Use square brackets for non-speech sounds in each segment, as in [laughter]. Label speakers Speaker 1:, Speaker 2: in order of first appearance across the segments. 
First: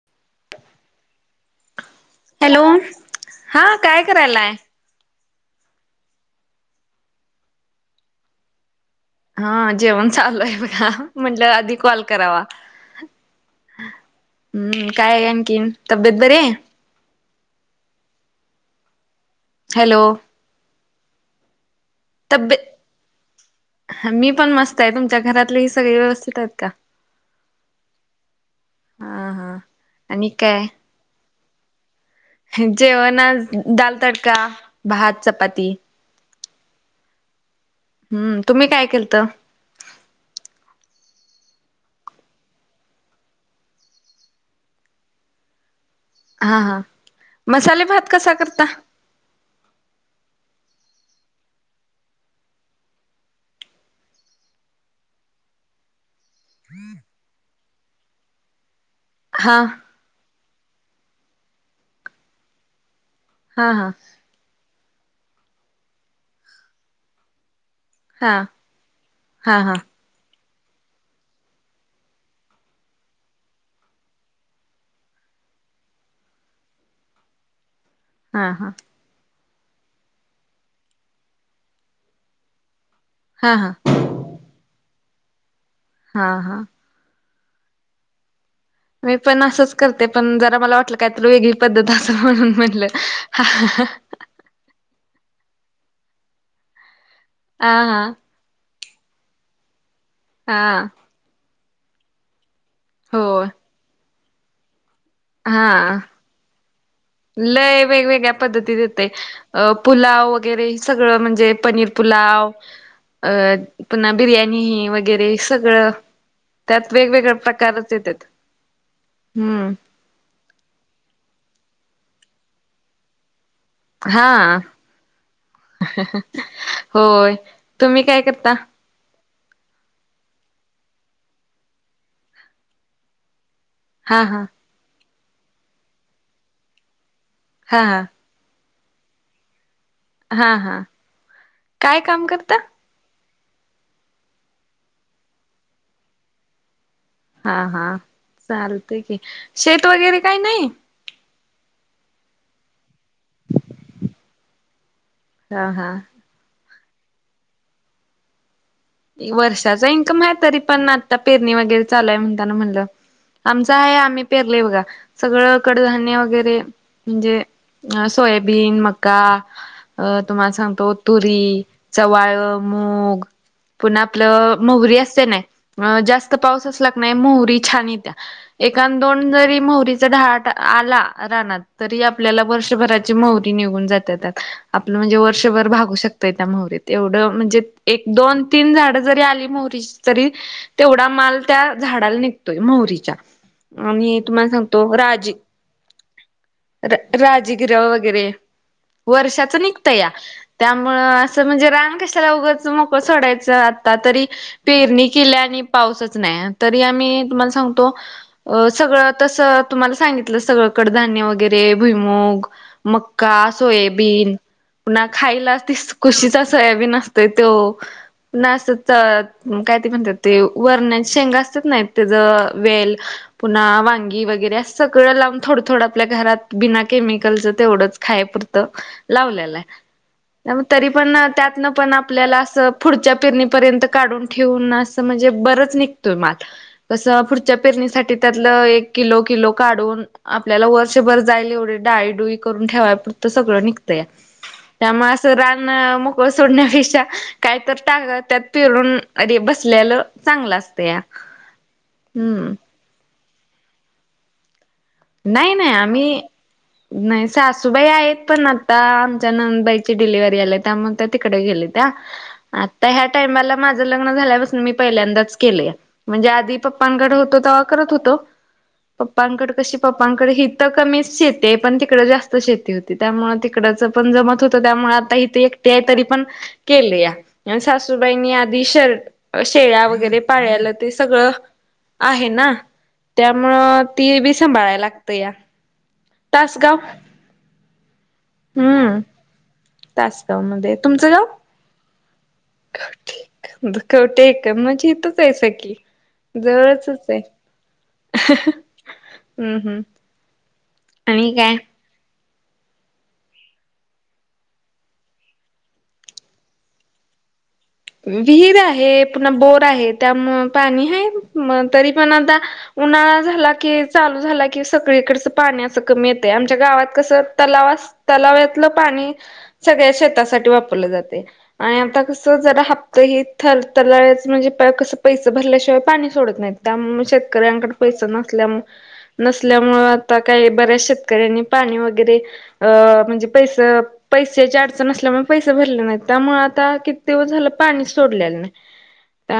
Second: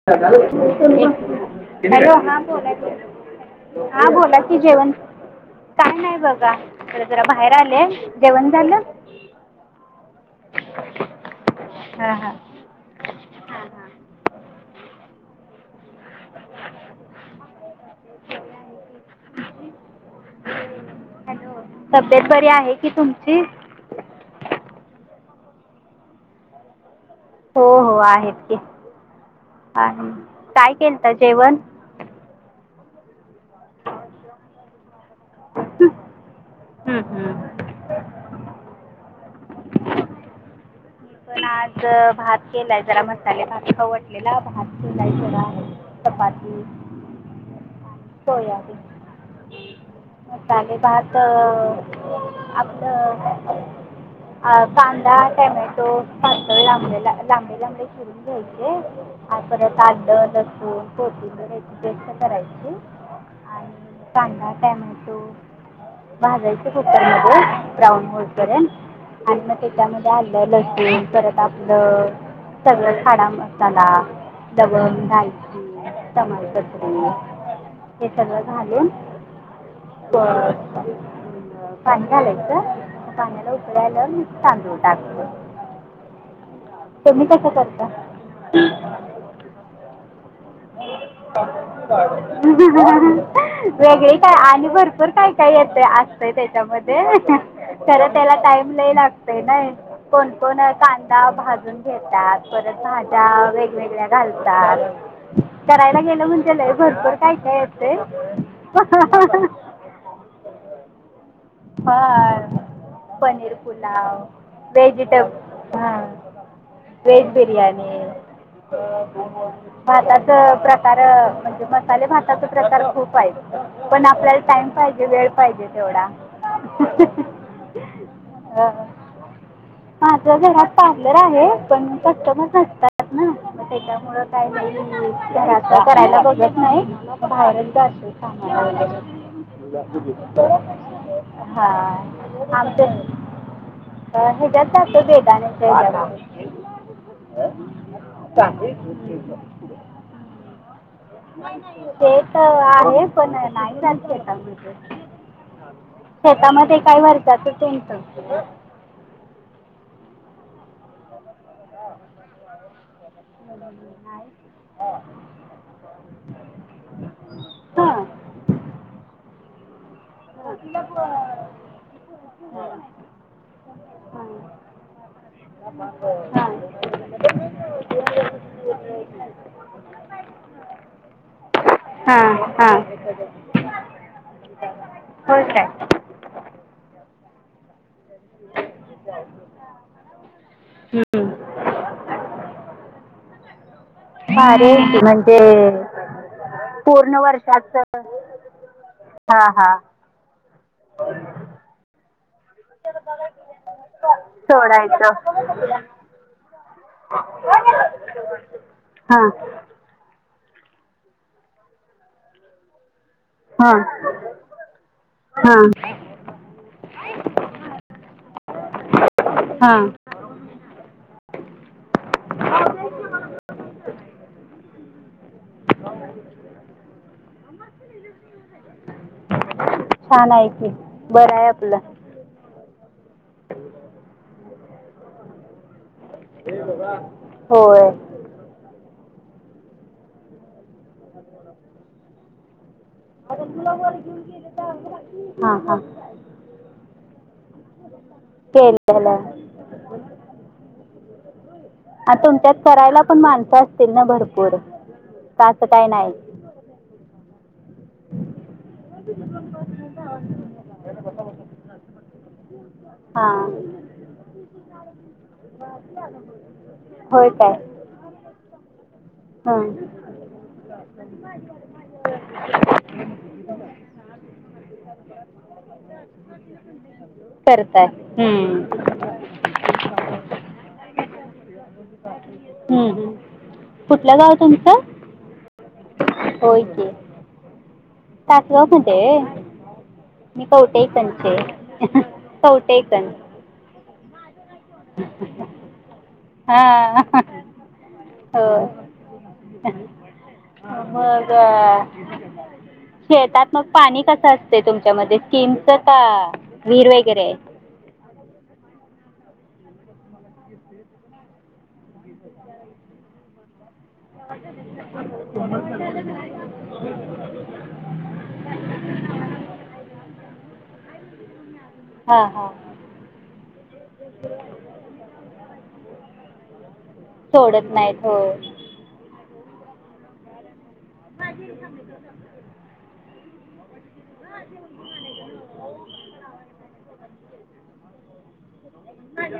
Speaker 1: [inaudible] Hello हा
Speaker 2: hello
Speaker 1: बोला की [unintelligible]
Speaker 2: काय
Speaker 1: हा बोला
Speaker 2: करायलाय
Speaker 1: कि जेवण काय नाही बघा इकड जरा बाहेर आले जेवण झालं
Speaker 2: हा जेवण चालू आहे बघा म्हंटलं आधी कॉल
Speaker 1: हां हां
Speaker 2: करावा. हम्म काय आणखीन तब्येत बरी आहे.
Speaker 1: [inaudible]
Speaker 2: हॅलो..
Speaker 1: हॅलो तब्येत बरी आहे कि तुमची
Speaker 2: हा मी पण मस्त आहे तुमच्या घरातले ही सगळे व्यवस्थित आहेत का?
Speaker 1: हो हो आहेत की
Speaker 2: हा हा
Speaker 1: आहे काय केलता जेवण?
Speaker 2: जेवण आज दाल तडका, भात, चपाती.
Speaker 1: ह, ह
Speaker 2: हम्म तुम्ही काय केलत?
Speaker 1: मी पण आज भात केलाय जरा मसाले भात खाऊ वाटलेला भात केलाय ज आहे.
Speaker 2: हा
Speaker 1: चपाती,
Speaker 2: हा मसाले भात कसा करता
Speaker 1: सोयाबीन हो [unintelligible] ले पाात आपलं आ कांदा, टोमॅटो पातळ लाब लांबडे लांबडे चिरून घ्यायचे आ
Speaker 2: हा
Speaker 1: परत आलं लसूण [unintelligible] पेस्ट करायची.
Speaker 2: हा, हा
Speaker 1: आणि कांदा टमॅटो भाजायच होत मग [unintelligible] ब्राऊन
Speaker 2: हा
Speaker 1: होले आणि मग
Speaker 2: हा हा
Speaker 1: त्याच्यामध्ये आलं लसूण परत आपलं सगळं हाडा म आला दवण घयन. टमाल करतो हे सगळं
Speaker 2: हा हा
Speaker 1: झालेलं. पण का झालाय तर काणला
Speaker 2: हा हा
Speaker 1: उपलेला मस् तु टा [unintelligible]
Speaker 2: हा हा.
Speaker 1: तुम्ही कसं करता?
Speaker 2: मी पण असंच करते पण जरा मला वाटलं काहीतरी वेगळी पद्धत असं म्हणून म्हटलं हा हा हा.
Speaker 1: वेगळी काय आणि भरपूर काय काय येते असत्य त्याच्यामध्ये हे हे
Speaker 2: हा
Speaker 1: तर त्याला टाईम ल लागतो. नाही नाही कोणकण
Speaker 2: हा
Speaker 1: कांदा भाजून घेतात परत भाज्या
Speaker 2: हो
Speaker 1: वेगवेगळ्या. घालतात
Speaker 2: हा.
Speaker 1: करायला गेलं म्हणजलाय भरपूर. काय काय
Speaker 2: लय
Speaker 1: येते
Speaker 2: वेगवेगळ्या पद्धतीत येते अ पुलाव वगैरे सगळं म्हणजे पनीर
Speaker 1: हां
Speaker 2: पुलाव अ
Speaker 1: पनीर
Speaker 2: पुन्हा
Speaker 1: पुलाव
Speaker 2: बिर्याणी
Speaker 1: व्हेजिटेब
Speaker 2: वगैरेस. सगळं
Speaker 1: हां
Speaker 2: त्यात
Speaker 1: व्हेज
Speaker 2: वेगवेगळ प्रकारचे
Speaker 1: बिर्याणी
Speaker 2: येतात हम्म.
Speaker 1: भाताच प्रकार म्हणजे मसाले भाताचा प्रकार खूप आहेत. पण
Speaker 2: हा
Speaker 1: आपल्याला टाईम पाहिजे वेळ पाहिजे तेवढा.
Speaker 2: होय तुम्ही काय करता?
Speaker 1: त्या घरात मांजर आहे पण कस्टमर असतात ना मग त्याच्यामुळ
Speaker 2: हा हा
Speaker 1: काय? घरात करायला बघत नाही बाहेरच
Speaker 2: हा
Speaker 1: जा
Speaker 2: हा
Speaker 1: असेल कामागर
Speaker 2: हा हा
Speaker 1: [unintelligible] [inaudible] हा
Speaker 2: काय काम करता?
Speaker 1: आमचे हच्यात जातो बेगानेच [unintelligible]
Speaker 2: हा हा चालतेय की शेत वगैरे काही नाही.
Speaker 1: ते तर आहे पण नाही रात.
Speaker 2: हा हा.
Speaker 1: शेतामध्ये काही वरताचं टेन्सनच.
Speaker 2: वर्षाचा इन्कम आहे तरी पण न्यात. आता पेरणी वगैरे चालूय म्हणताना म्हणलं आमचं आहे आम्ही पेरले बघा. सगळं कडधान्य वगैरे म्हणजे
Speaker 1: हां
Speaker 2: हा सोयाबीन, मका अ तुम्हाला सांगतो तुरी चवाळ मूग. पण आपलं मोहरी असते नाही जास्त
Speaker 1: हां
Speaker 2: पाऊस असला क नाही मोहरी छान येत्या. एकानं दोन जरी मोहरीचा ढाट आला रानात तरी
Speaker 1: हां
Speaker 2: आपल्याला
Speaker 1: हां
Speaker 2: वर्षभराची मोह निघुन जाते आता आप म्हेणजे
Speaker 1: हो काय
Speaker 2: वर्भर बागुश. त्या मोहरीत एवढं म्हणजे एक दोन तीन झाडं जरी आली मोहरी तरी तेवढा माल त्या झाडाला निघतोय मोहरीच्या. आणि तुम्हाला
Speaker 1: भारी आहे
Speaker 2: सांगतो
Speaker 1: की.
Speaker 2: राजे.
Speaker 1: म्हणजे पूर्ण
Speaker 2: राजगिर
Speaker 1: वर्षाचं
Speaker 2: वगैरे
Speaker 1: हां
Speaker 2: वर्षाच
Speaker 1: हां
Speaker 2: निघत या त्यामुळं असं. म्हणजे रान कशाला उगच मोकं सोडाय. आ तरी पेरणी केल्या
Speaker 1: सोडायचं
Speaker 2: आणि पाऊसच नाही तरी आम्ही तुम्हाला सांगतो. अ सगळं
Speaker 1: हां
Speaker 2: तसं तुम्हाला सांगितलं सगळकडे धान्य वगैरे भुईमूग. मका
Speaker 1: हां
Speaker 2: सोयाबीन न [unintelligible] खायला
Speaker 1: हां
Speaker 2: ति खुशीचा सोयाबीन असते तो ना असतं तर काय ते
Speaker 1: हां
Speaker 2: म्हणतात ते वरण्या शेंगा असतात ना त्याचं वेल. पुन्हा वांगी वगैरे अस सगळं लाव. थोडं थोडं आपल्या घरात बिना केमिकलचं तेवढंच खायपुरतं लावलेलं आहे.
Speaker 1: छान आहे
Speaker 2: ग
Speaker 1: की
Speaker 2: तरी पण
Speaker 1: बरं आहे
Speaker 2: त्यातन
Speaker 1: आपलं
Speaker 2: पण [unintelligible] आपल्याला असं पुढच्या पेरणीपर्यंत काढून ठेवून असं म्हणजे बरंचनीक. [inaudible] म कस पुढच्या
Speaker 1: होय
Speaker 2: पेरणीसाठी त्यातलं एक किलो किलो काढून आपल्याला वर्षभर जायला एवढे डाळी डुई करून ठेवाये पा. त सगळं निघतं या त्यामुळे असं
Speaker 1: हां हां
Speaker 2: रानं मोकळ सोडण्यापेक्षा कायतर त्यात फिरून
Speaker 1: केलेलं
Speaker 2: अरे
Speaker 1: आहे
Speaker 2: बसलेलं चांगलं असतं या.
Speaker 1: आ तुमच्यात करायला पण माणसं असतील ना भरपूर. का
Speaker 2: नाही
Speaker 1: असं
Speaker 2: नाही
Speaker 1: काय
Speaker 2: आम्ही नाही सासूबाई आहेत पण आ आता आमच्या नणंदबाईची डिलिव्हरी आलीया त्यामुळं त्या तिकडं गेले त्या. तर ह्या
Speaker 1: हां
Speaker 2: टाइमाला माझं लग्न झाल्यापासून मी पहिल्यांदाच केले म्हणजे आधी पप पनगड
Speaker 1: होय
Speaker 2: होतो
Speaker 1: काय
Speaker 2: तवा करत होतो पप्पांकडं कशी
Speaker 1: हां
Speaker 2: पप पानकडे ही तर कमीच शेती आहे पण तिकडे जास्त शेती होती त्यामुळे ते कडचं पण जमत होतं त्यामुळे आता इथे एकटे आहे तरी पण केले या
Speaker 1: करताय
Speaker 2: सासूबाईनी
Speaker 1: हम्म.
Speaker 2: आधी शर् शेळ्या वगैरे पाळलया ते सगळं आहे ना
Speaker 1: हम्म, हम्म.
Speaker 2: त्यामुळं
Speaker 1: कुठलं
Speaker 2: ती बी
Speaker 1: गाव तुमचं
Speaker 2: संभाळायला लागतेया. टास गावं
Speaker 1: टासगाव मध्ये
Speaker 2: तासगाव
Speaker 1: मी
Speaker 2: मध्ये
Speaker 1: कवटे
Speaker 2: तुमचं गाव?
Speaker 1: कणचे कवटेकण
Speaker 2: दुखवटे आहे का म्हणजे इथ चंआहे सेक्की
Speaker 1: हां
Speaker 2: जवळचच आहे.
Speaker 1: हो
Speaker 2: हम्म हम्म.
Speaker 1: हा
Speaker 2: आणि
Speaker 1: मगं
Speaker 2: काय?
Speaker 1: अ शेतात मग पाणी कसं असतंय तुमच्यामध्ये किमचा का विहीर वगैरे आहे?
Speaker 2: विहीर आहे पुन्हा बोर आहे त्यामुळे पाणी आहे म तरी पण आता उन्हाळा झाला की चालू झाला की सगळीकडच पाणी असं कमी येतंय आमच्या गावात कसं तलावस तलावातलं पाणी सगळ्या शेतासाठी वापरलं जाते आणि आता
Speaker 1: हां
Speaker 2: कसं
Speaker 1: हां
Speaker 2: जरा हप्ता ही थरथरलाच म्हणजे प कसं पैशे भरल्याशिवाय पाणी सोडत नाही त्या म
Speaker 1: सोडत
Speaker 2: शेतकऱ्यांकड पैस
Speaker 1: नाहीत
Speaker 2: नसल्यामु
Speaker 1: होय
Speaker 2: नसल्यामुळे आता काही बऱ्याच शेत कऱ्यांनी पाणी वगैरे अ म्हणजे पैसे पैशाची अडचण असल्यामुळं पैसे भरले नाहीत त्यामुळं आता तेव झालं पाणी सोडल्याले नाही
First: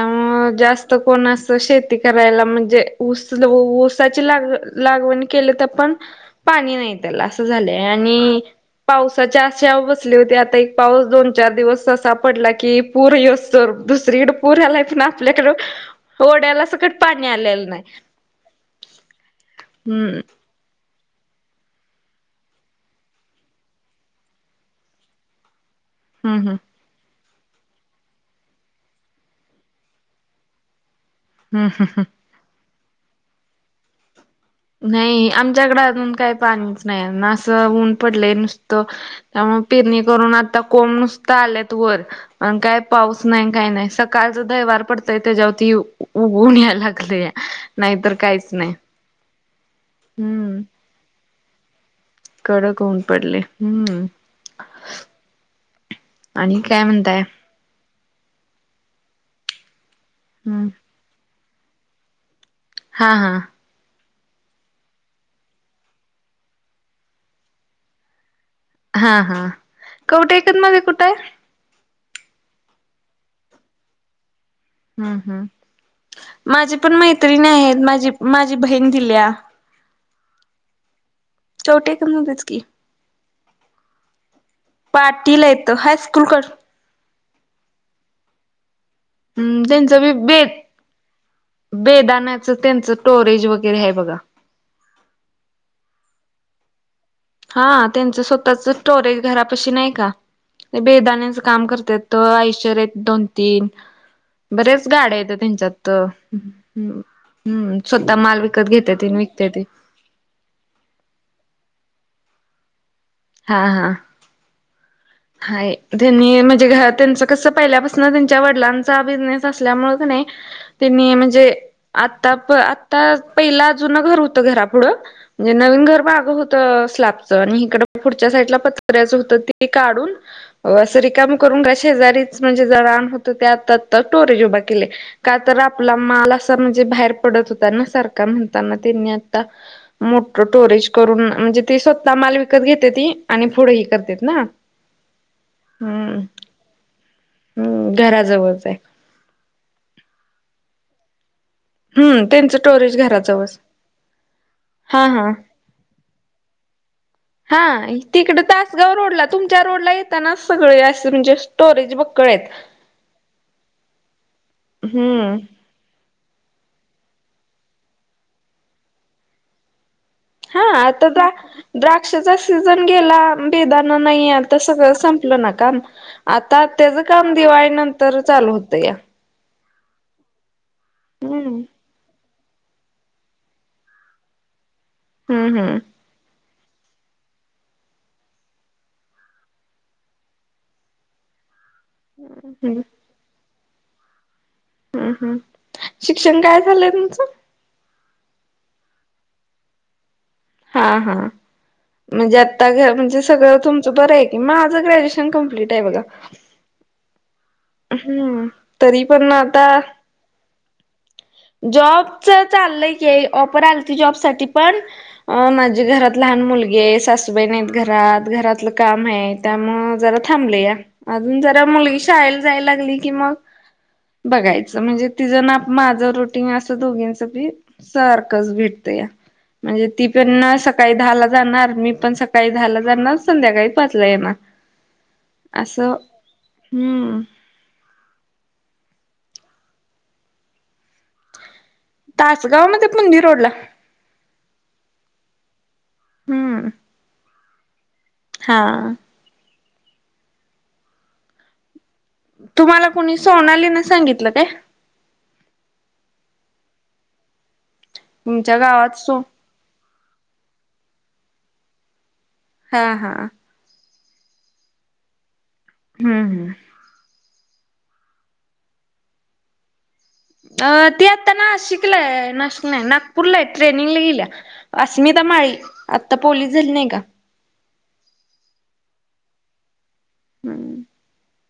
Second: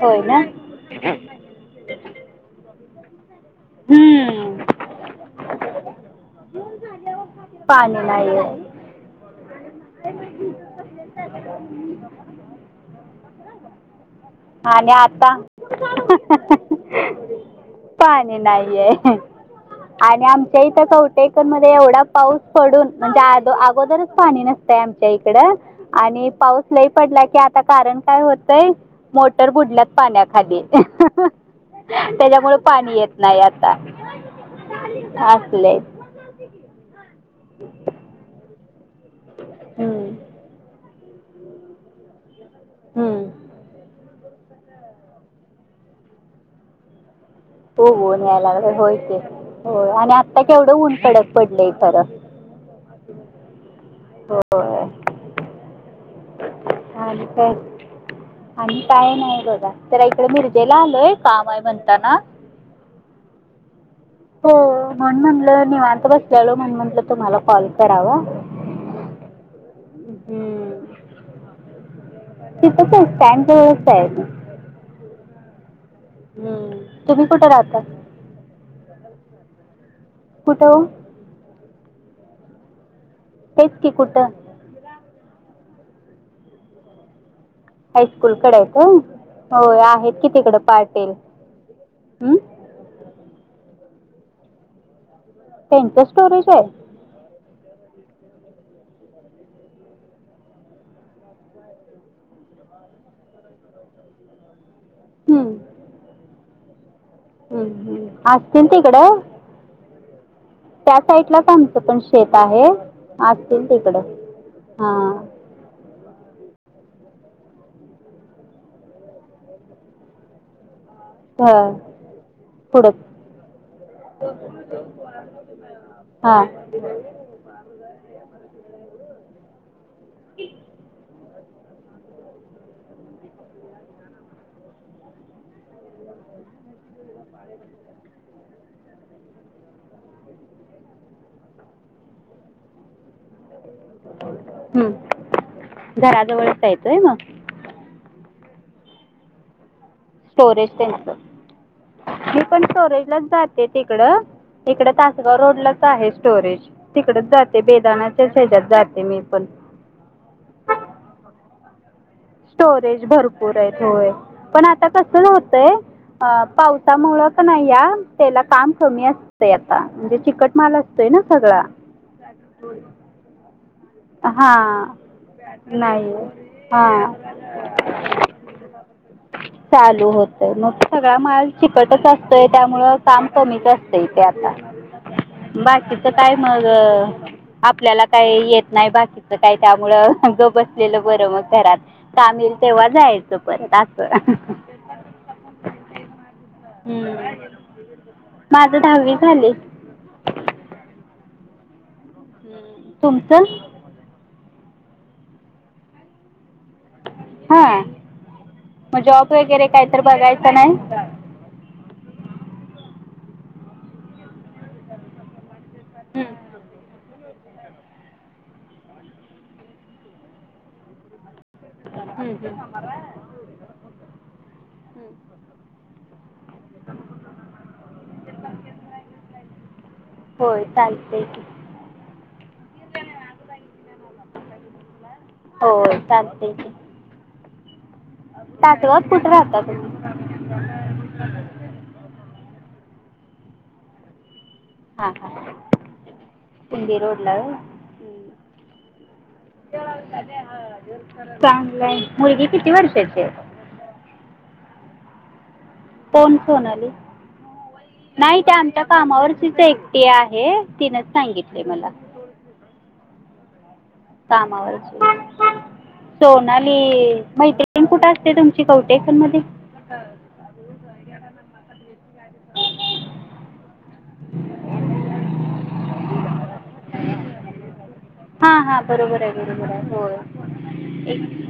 Speaker 1: होय ना
Speaker 2: जास्त कोणास शेती करायला म्हणजे उस ल उसाचाची लाग
Speaker 1: हम्म.
Speaker 2: लागवण केली तर पण पाणी नाही त्याला असं झालंय
Speaker 1: पाणी नाही
Speaker 2: आणि
Speaker 1: आहे
Speaker 2: पावसाच्या आशयावर बसली होती आता एक पाऊस दोन चार दिवस असं पडला की पूर यसर दुसरीकडं पूर
Speaker 1: आणि
Speaker 2: आल्यात ना
Speaker 1: आता
Speaker 2: आपल्याकडे ओड्याला सकट पाणी आलेलं नाही.
Speaker 1: पाणी नाहीये
Speaker 2: हम्म
Speaker 1: आणि आ इथं कवटेकर मध्ये एवढा पाऊस पडून म्हणजे आदो अगोदरच पाणी नसतय आमच्या इकडं आणि
Speaker 2: हम्म हम्म.
Speaker 1: पाऊस लय पडला की आता कारण काय होतंय मोटर बुडल्यात पाण्याखाली.
Speaker 2: हम्म हम्म
Speaker 1: त्याच्यामुळे पाणी येत नाही आता.
Speaker 2: नाही
Speaker 1: असलं आहे
Speaker 2: आमच्याकडे अजून काही पाणीच नाही ना असं ऊन पडलंय नुस तो यामुळे पिरणी
Speaker 1: हम्म,
Speaker 2: करून आता कोम नुसतं आल्यात वर आण काय
Speaker 1: हम्म.
Speaker 2: पाऊस नाही काही नाही सकाळचा दहीवार पडतय त्याच्यावरती उ ऊन या लागलेया.
Speaker 1: हो ऊन याय लागल्या होय ते होय आणि आत्ता
Speaker 2: हम्म
Speaker 1: केवढं ऊन कडक पडलंय खरं.
Speaker 2: कडक ऊन पडले हम्म
Speaker 1: होय
Speaker 2: आणि काय
Speaker 1: [unintelligible]
Speaker 2: म्हणताय
Speaker 1: आणि काय नाही बघा तर इकडे
Speaker 2: हम्म
Speaker 1: मिर्जेला आलोय. काम आहे म्हणता ना
Speaker 2: हा हा.
Speaker 1: हो म्हणून म्हटलं निवांत बसलेलो म्हण म्हटलं तुम्हाला कॉल करावा.
Speaker 2: हा हा कौटे ऐकन
Speaker 1: हम्म.
Speaker 2: मध्ये कुठं आहे?
Speaker 1: ते कसं स्टँडचा व्यवस्था आहे.
Speaker 2: हम्म हम्म
Speaker 1: हम्म.
Speaker 2: माझी पण
Speaker 1: तुम्ही
Speaker 2: मैत्रिणी
Speaker 1: कुठं
Speaker 2: आहेत
Speaker 1: राहता
Speaker 2: माझी माझी बहीण दिल्या.
Speaker 1: कुठं
Speaker 2: छोटे कमवतेच की.
Speaker 1: तेच की कुठं
Speaker 2: पाटीला येत हायस्कूलकडं.
Speaker 1: हायस्कूलकडे आहे हो
Speaker 2: त्यांचं बी
Speaker 1: आहेत कि
Speaker 2: बे
Speaker 1: तिकड पाटीलील ह.
Speaker 2: बेदाण्याचं त्यांचं टोरेज वगैरे आहे बघा.
Speaker 1: त्यांच स्टोरेज आहे.
Speaker 2: हा त्यांचं स्वतःच स्टोरेज घरापाशी नाही का? बेदाण्याच काम करतेत आयशर आहेत दोन तीन. बरेच गाड्या आहेतेत
Speaker 1: हं.
Speaker 2: त्यांच्यात हम्म
Speaker 1: हम्म हम्म.
Speaker 2: स्वतः माल
Speaker 1: असतील
Speaker 2: विकत घेतेत आणि
Speaker 1: तिकडं
Speaker 2: विकतेत.
Speaker 1: त्या साईडलाच आमतं पण शेत आहे
Speaker 2: हा
Speaker 1: असतील
Speaker 2: हा.
Speaker 1: तिकड हा.
Speaker 2: हाय त्यांनी म्हणजे घ त्यांच कसं पहिल्यापासून त्यांच्या वडिलांचा बिझनेस असल्यामुळें नाही. त्यांनी
Speaker 1: ह
Speaker 2: म्हणजे आता
Speaker 1: पुढं
Speaker 2: आता पहिला अज घर होतं घरा पुुढं. म्हणजे नवीन घर माग
Speaker 1: हां
Speaker 2: होत स्लॅपचं आणि इकड पुढच्या साईडला पत्र्याचं होतं ते काढून असं रिकम करून का शेजारीच म्हणजे ज रान होतं त्या आता टोरेज उभ केले. का तर आपला माल असा म्हणजे बाहेर पडत होता ना सारखा म्हणताना त्यांनी आता मोठ टोरेज करून म्हणजे ते स्वतः माल विकत घेतेी आणि पुढंही करते ना.
Speaker 1: हम्म
Speaker 2: हम्म
Speaker 1: घराजवळ येतोय मग
Speaker 2: हम्म घराजवळच आहे.
Speaker 1: स्टोरेज त्यांच
Speaker 2: हम्म
Speaker 1: ती
Speaker 2: त्यांचं
Speaker 1: पण स्टोरेज लाच
Speaker 2: घराजवळच
Speaker 1: जाते तिकडं इकड
Speaker 2: हा हा
Speaker 1: तासगाव रोडलाच आहे स्टोरेज तिकडेच जाते
Speaker 2: हा
Speaker 1: बेदानाच्या
Speaker 2: तिकडे
Speaker 1: साईजात
Speaker 2: तासगाव
Speaker 1: जाते मी
Speaker 2: रोडला
Speaker 1: पण
Speaker 2: तुमच्या रोड ला येतानाच सगळे अस म्हणजे स्टोरेज बघ कळेत.
Speaker 1: स्टोरेज भरपूर आहे थोय पण आता कस
Speaker 2: हम्म
Speaker 1: होतय. अ पावसामुळं क नाही या त्याला काम कमी अस आता म्हणजे चिकट माल असतोय ना सगळा.
Speaker 2: क्षाचा सीझन गेला बेदाान नाही आता सगळं
Speaker 1: हां
Speaker 2: संपलं नाका
Speaker 1: नाही
Speaker 2: आता त्याचं
Speaker 1: हां
Speaker 2: काम दिवाळी नंतर चालू होतं या.
Speaker 1: चालू होतय मग सगळा माल
Speaker 2: हम्म
Speaker 1: चिकटच असतो. ते त्यामुळं काम कमीच असतयं तेे आता
Speaker 2: हम्म हम्म
Speaker 1: बाकी काय मग आपल्याला काय येत? नाही बाकीच काय त्यामुळं गप बसलेलं बरं मग घरात काम ईल
Speaker 2: हम्म
Speaker 1: तेव्हा जायच. परता
Speaker 2: हम् हम् शिक्षण काय झालंय
Speaker 1: हम्म.
Speaker 2: तुमचं?
Speaker 1: माझं दहावी झाले.
Speaker 2: हा हा म्हणजे आता
Speaker 1: हम्म.
Speaker 2: घर म्हणजे
Speaker 1: तुमचं
Speaker 2: सगळं तुम बरं आहे की माझं ग्रॅज्युएशन कंप्लीट आहे बघा.
Speaker 1: हा
Speaker 2: हम्म तरी
Speaker 1: मग जॉब वगैरे काही तर बघायचं नाही.
Speaker 2: जॉब चालय र जॉब साठी पण मा घरात
Speaker 1: हम्म.
Speaker 2: लहान मुलगी आहे सासू ते घरात घरातलं काम आहे त्यामुळं जरा थांबलंया. अजून जरा मुलगी
Speaker 1: हम्म,
Speaker 2: शाळेला जाय
Speaker 1: हम्म.
Speaker 2: लागली की मग बघायचं म्हणजे
Speaker 1: हम्म.
Speaker 2: तिझं नाप माझं रोटींग असं दोघींचं बी सारखंच भेटत या म्हणजे ती पण
Speaker 1: होय
Speaker 2: सकाळी
Speaker 1: चालते
Speaker 2: दहाला
Speaker 1: की
Speaker 2: जा. णार मी पण सकाळी दहाला जाणार संध्याकाळी पाचला येणार. आस
Speaker 1: होय चालते
Speaker 2: हम्म.
Speaker 1: सातव्यात कुठं राहता तुम्ही?
Speaker 2: तासगाव मध्ये पुनी रोड ला
Speaker 1: हा हा
Speaker 2: हम्म
Speaker 1: सिंदी रोडलाय वय हं.
Speaker 2: हा.
Speaker 1: चांगलंय.
Speaker 2: तुम्हाला कोणी सोनाली न सांगितलं काय?
Speaker 1: कोन सोनली नाही ते
Speaker 2: तुमच्या
Speaker 1: आमच्या
Speaker 2: गावात सो
Speaker 1: कामावरच्या तिच एकटी आहे तिनच सांगितलय मला.
Speaker 2: हा हा.
Speaker 1: कामावरची
Speaker 2: हम्म हम्म
Speaker 1: सोना ती मैत्रिण कुठे असते तुमची कवठीएकन्द मध्ये? [unintelligible]
Speaker 2: अ ती आता नाशिकलाय नाशिक नाही नागपूरलाय आहे ट्रेनिंगला गेलिया. अस्मिता माळी आत्ता पोलीस झाली नाही का?
Speaker 1: हा हा बरोबर आहे बरोबर
Speaker 2: हम्म
Speaker 1: आहे हो.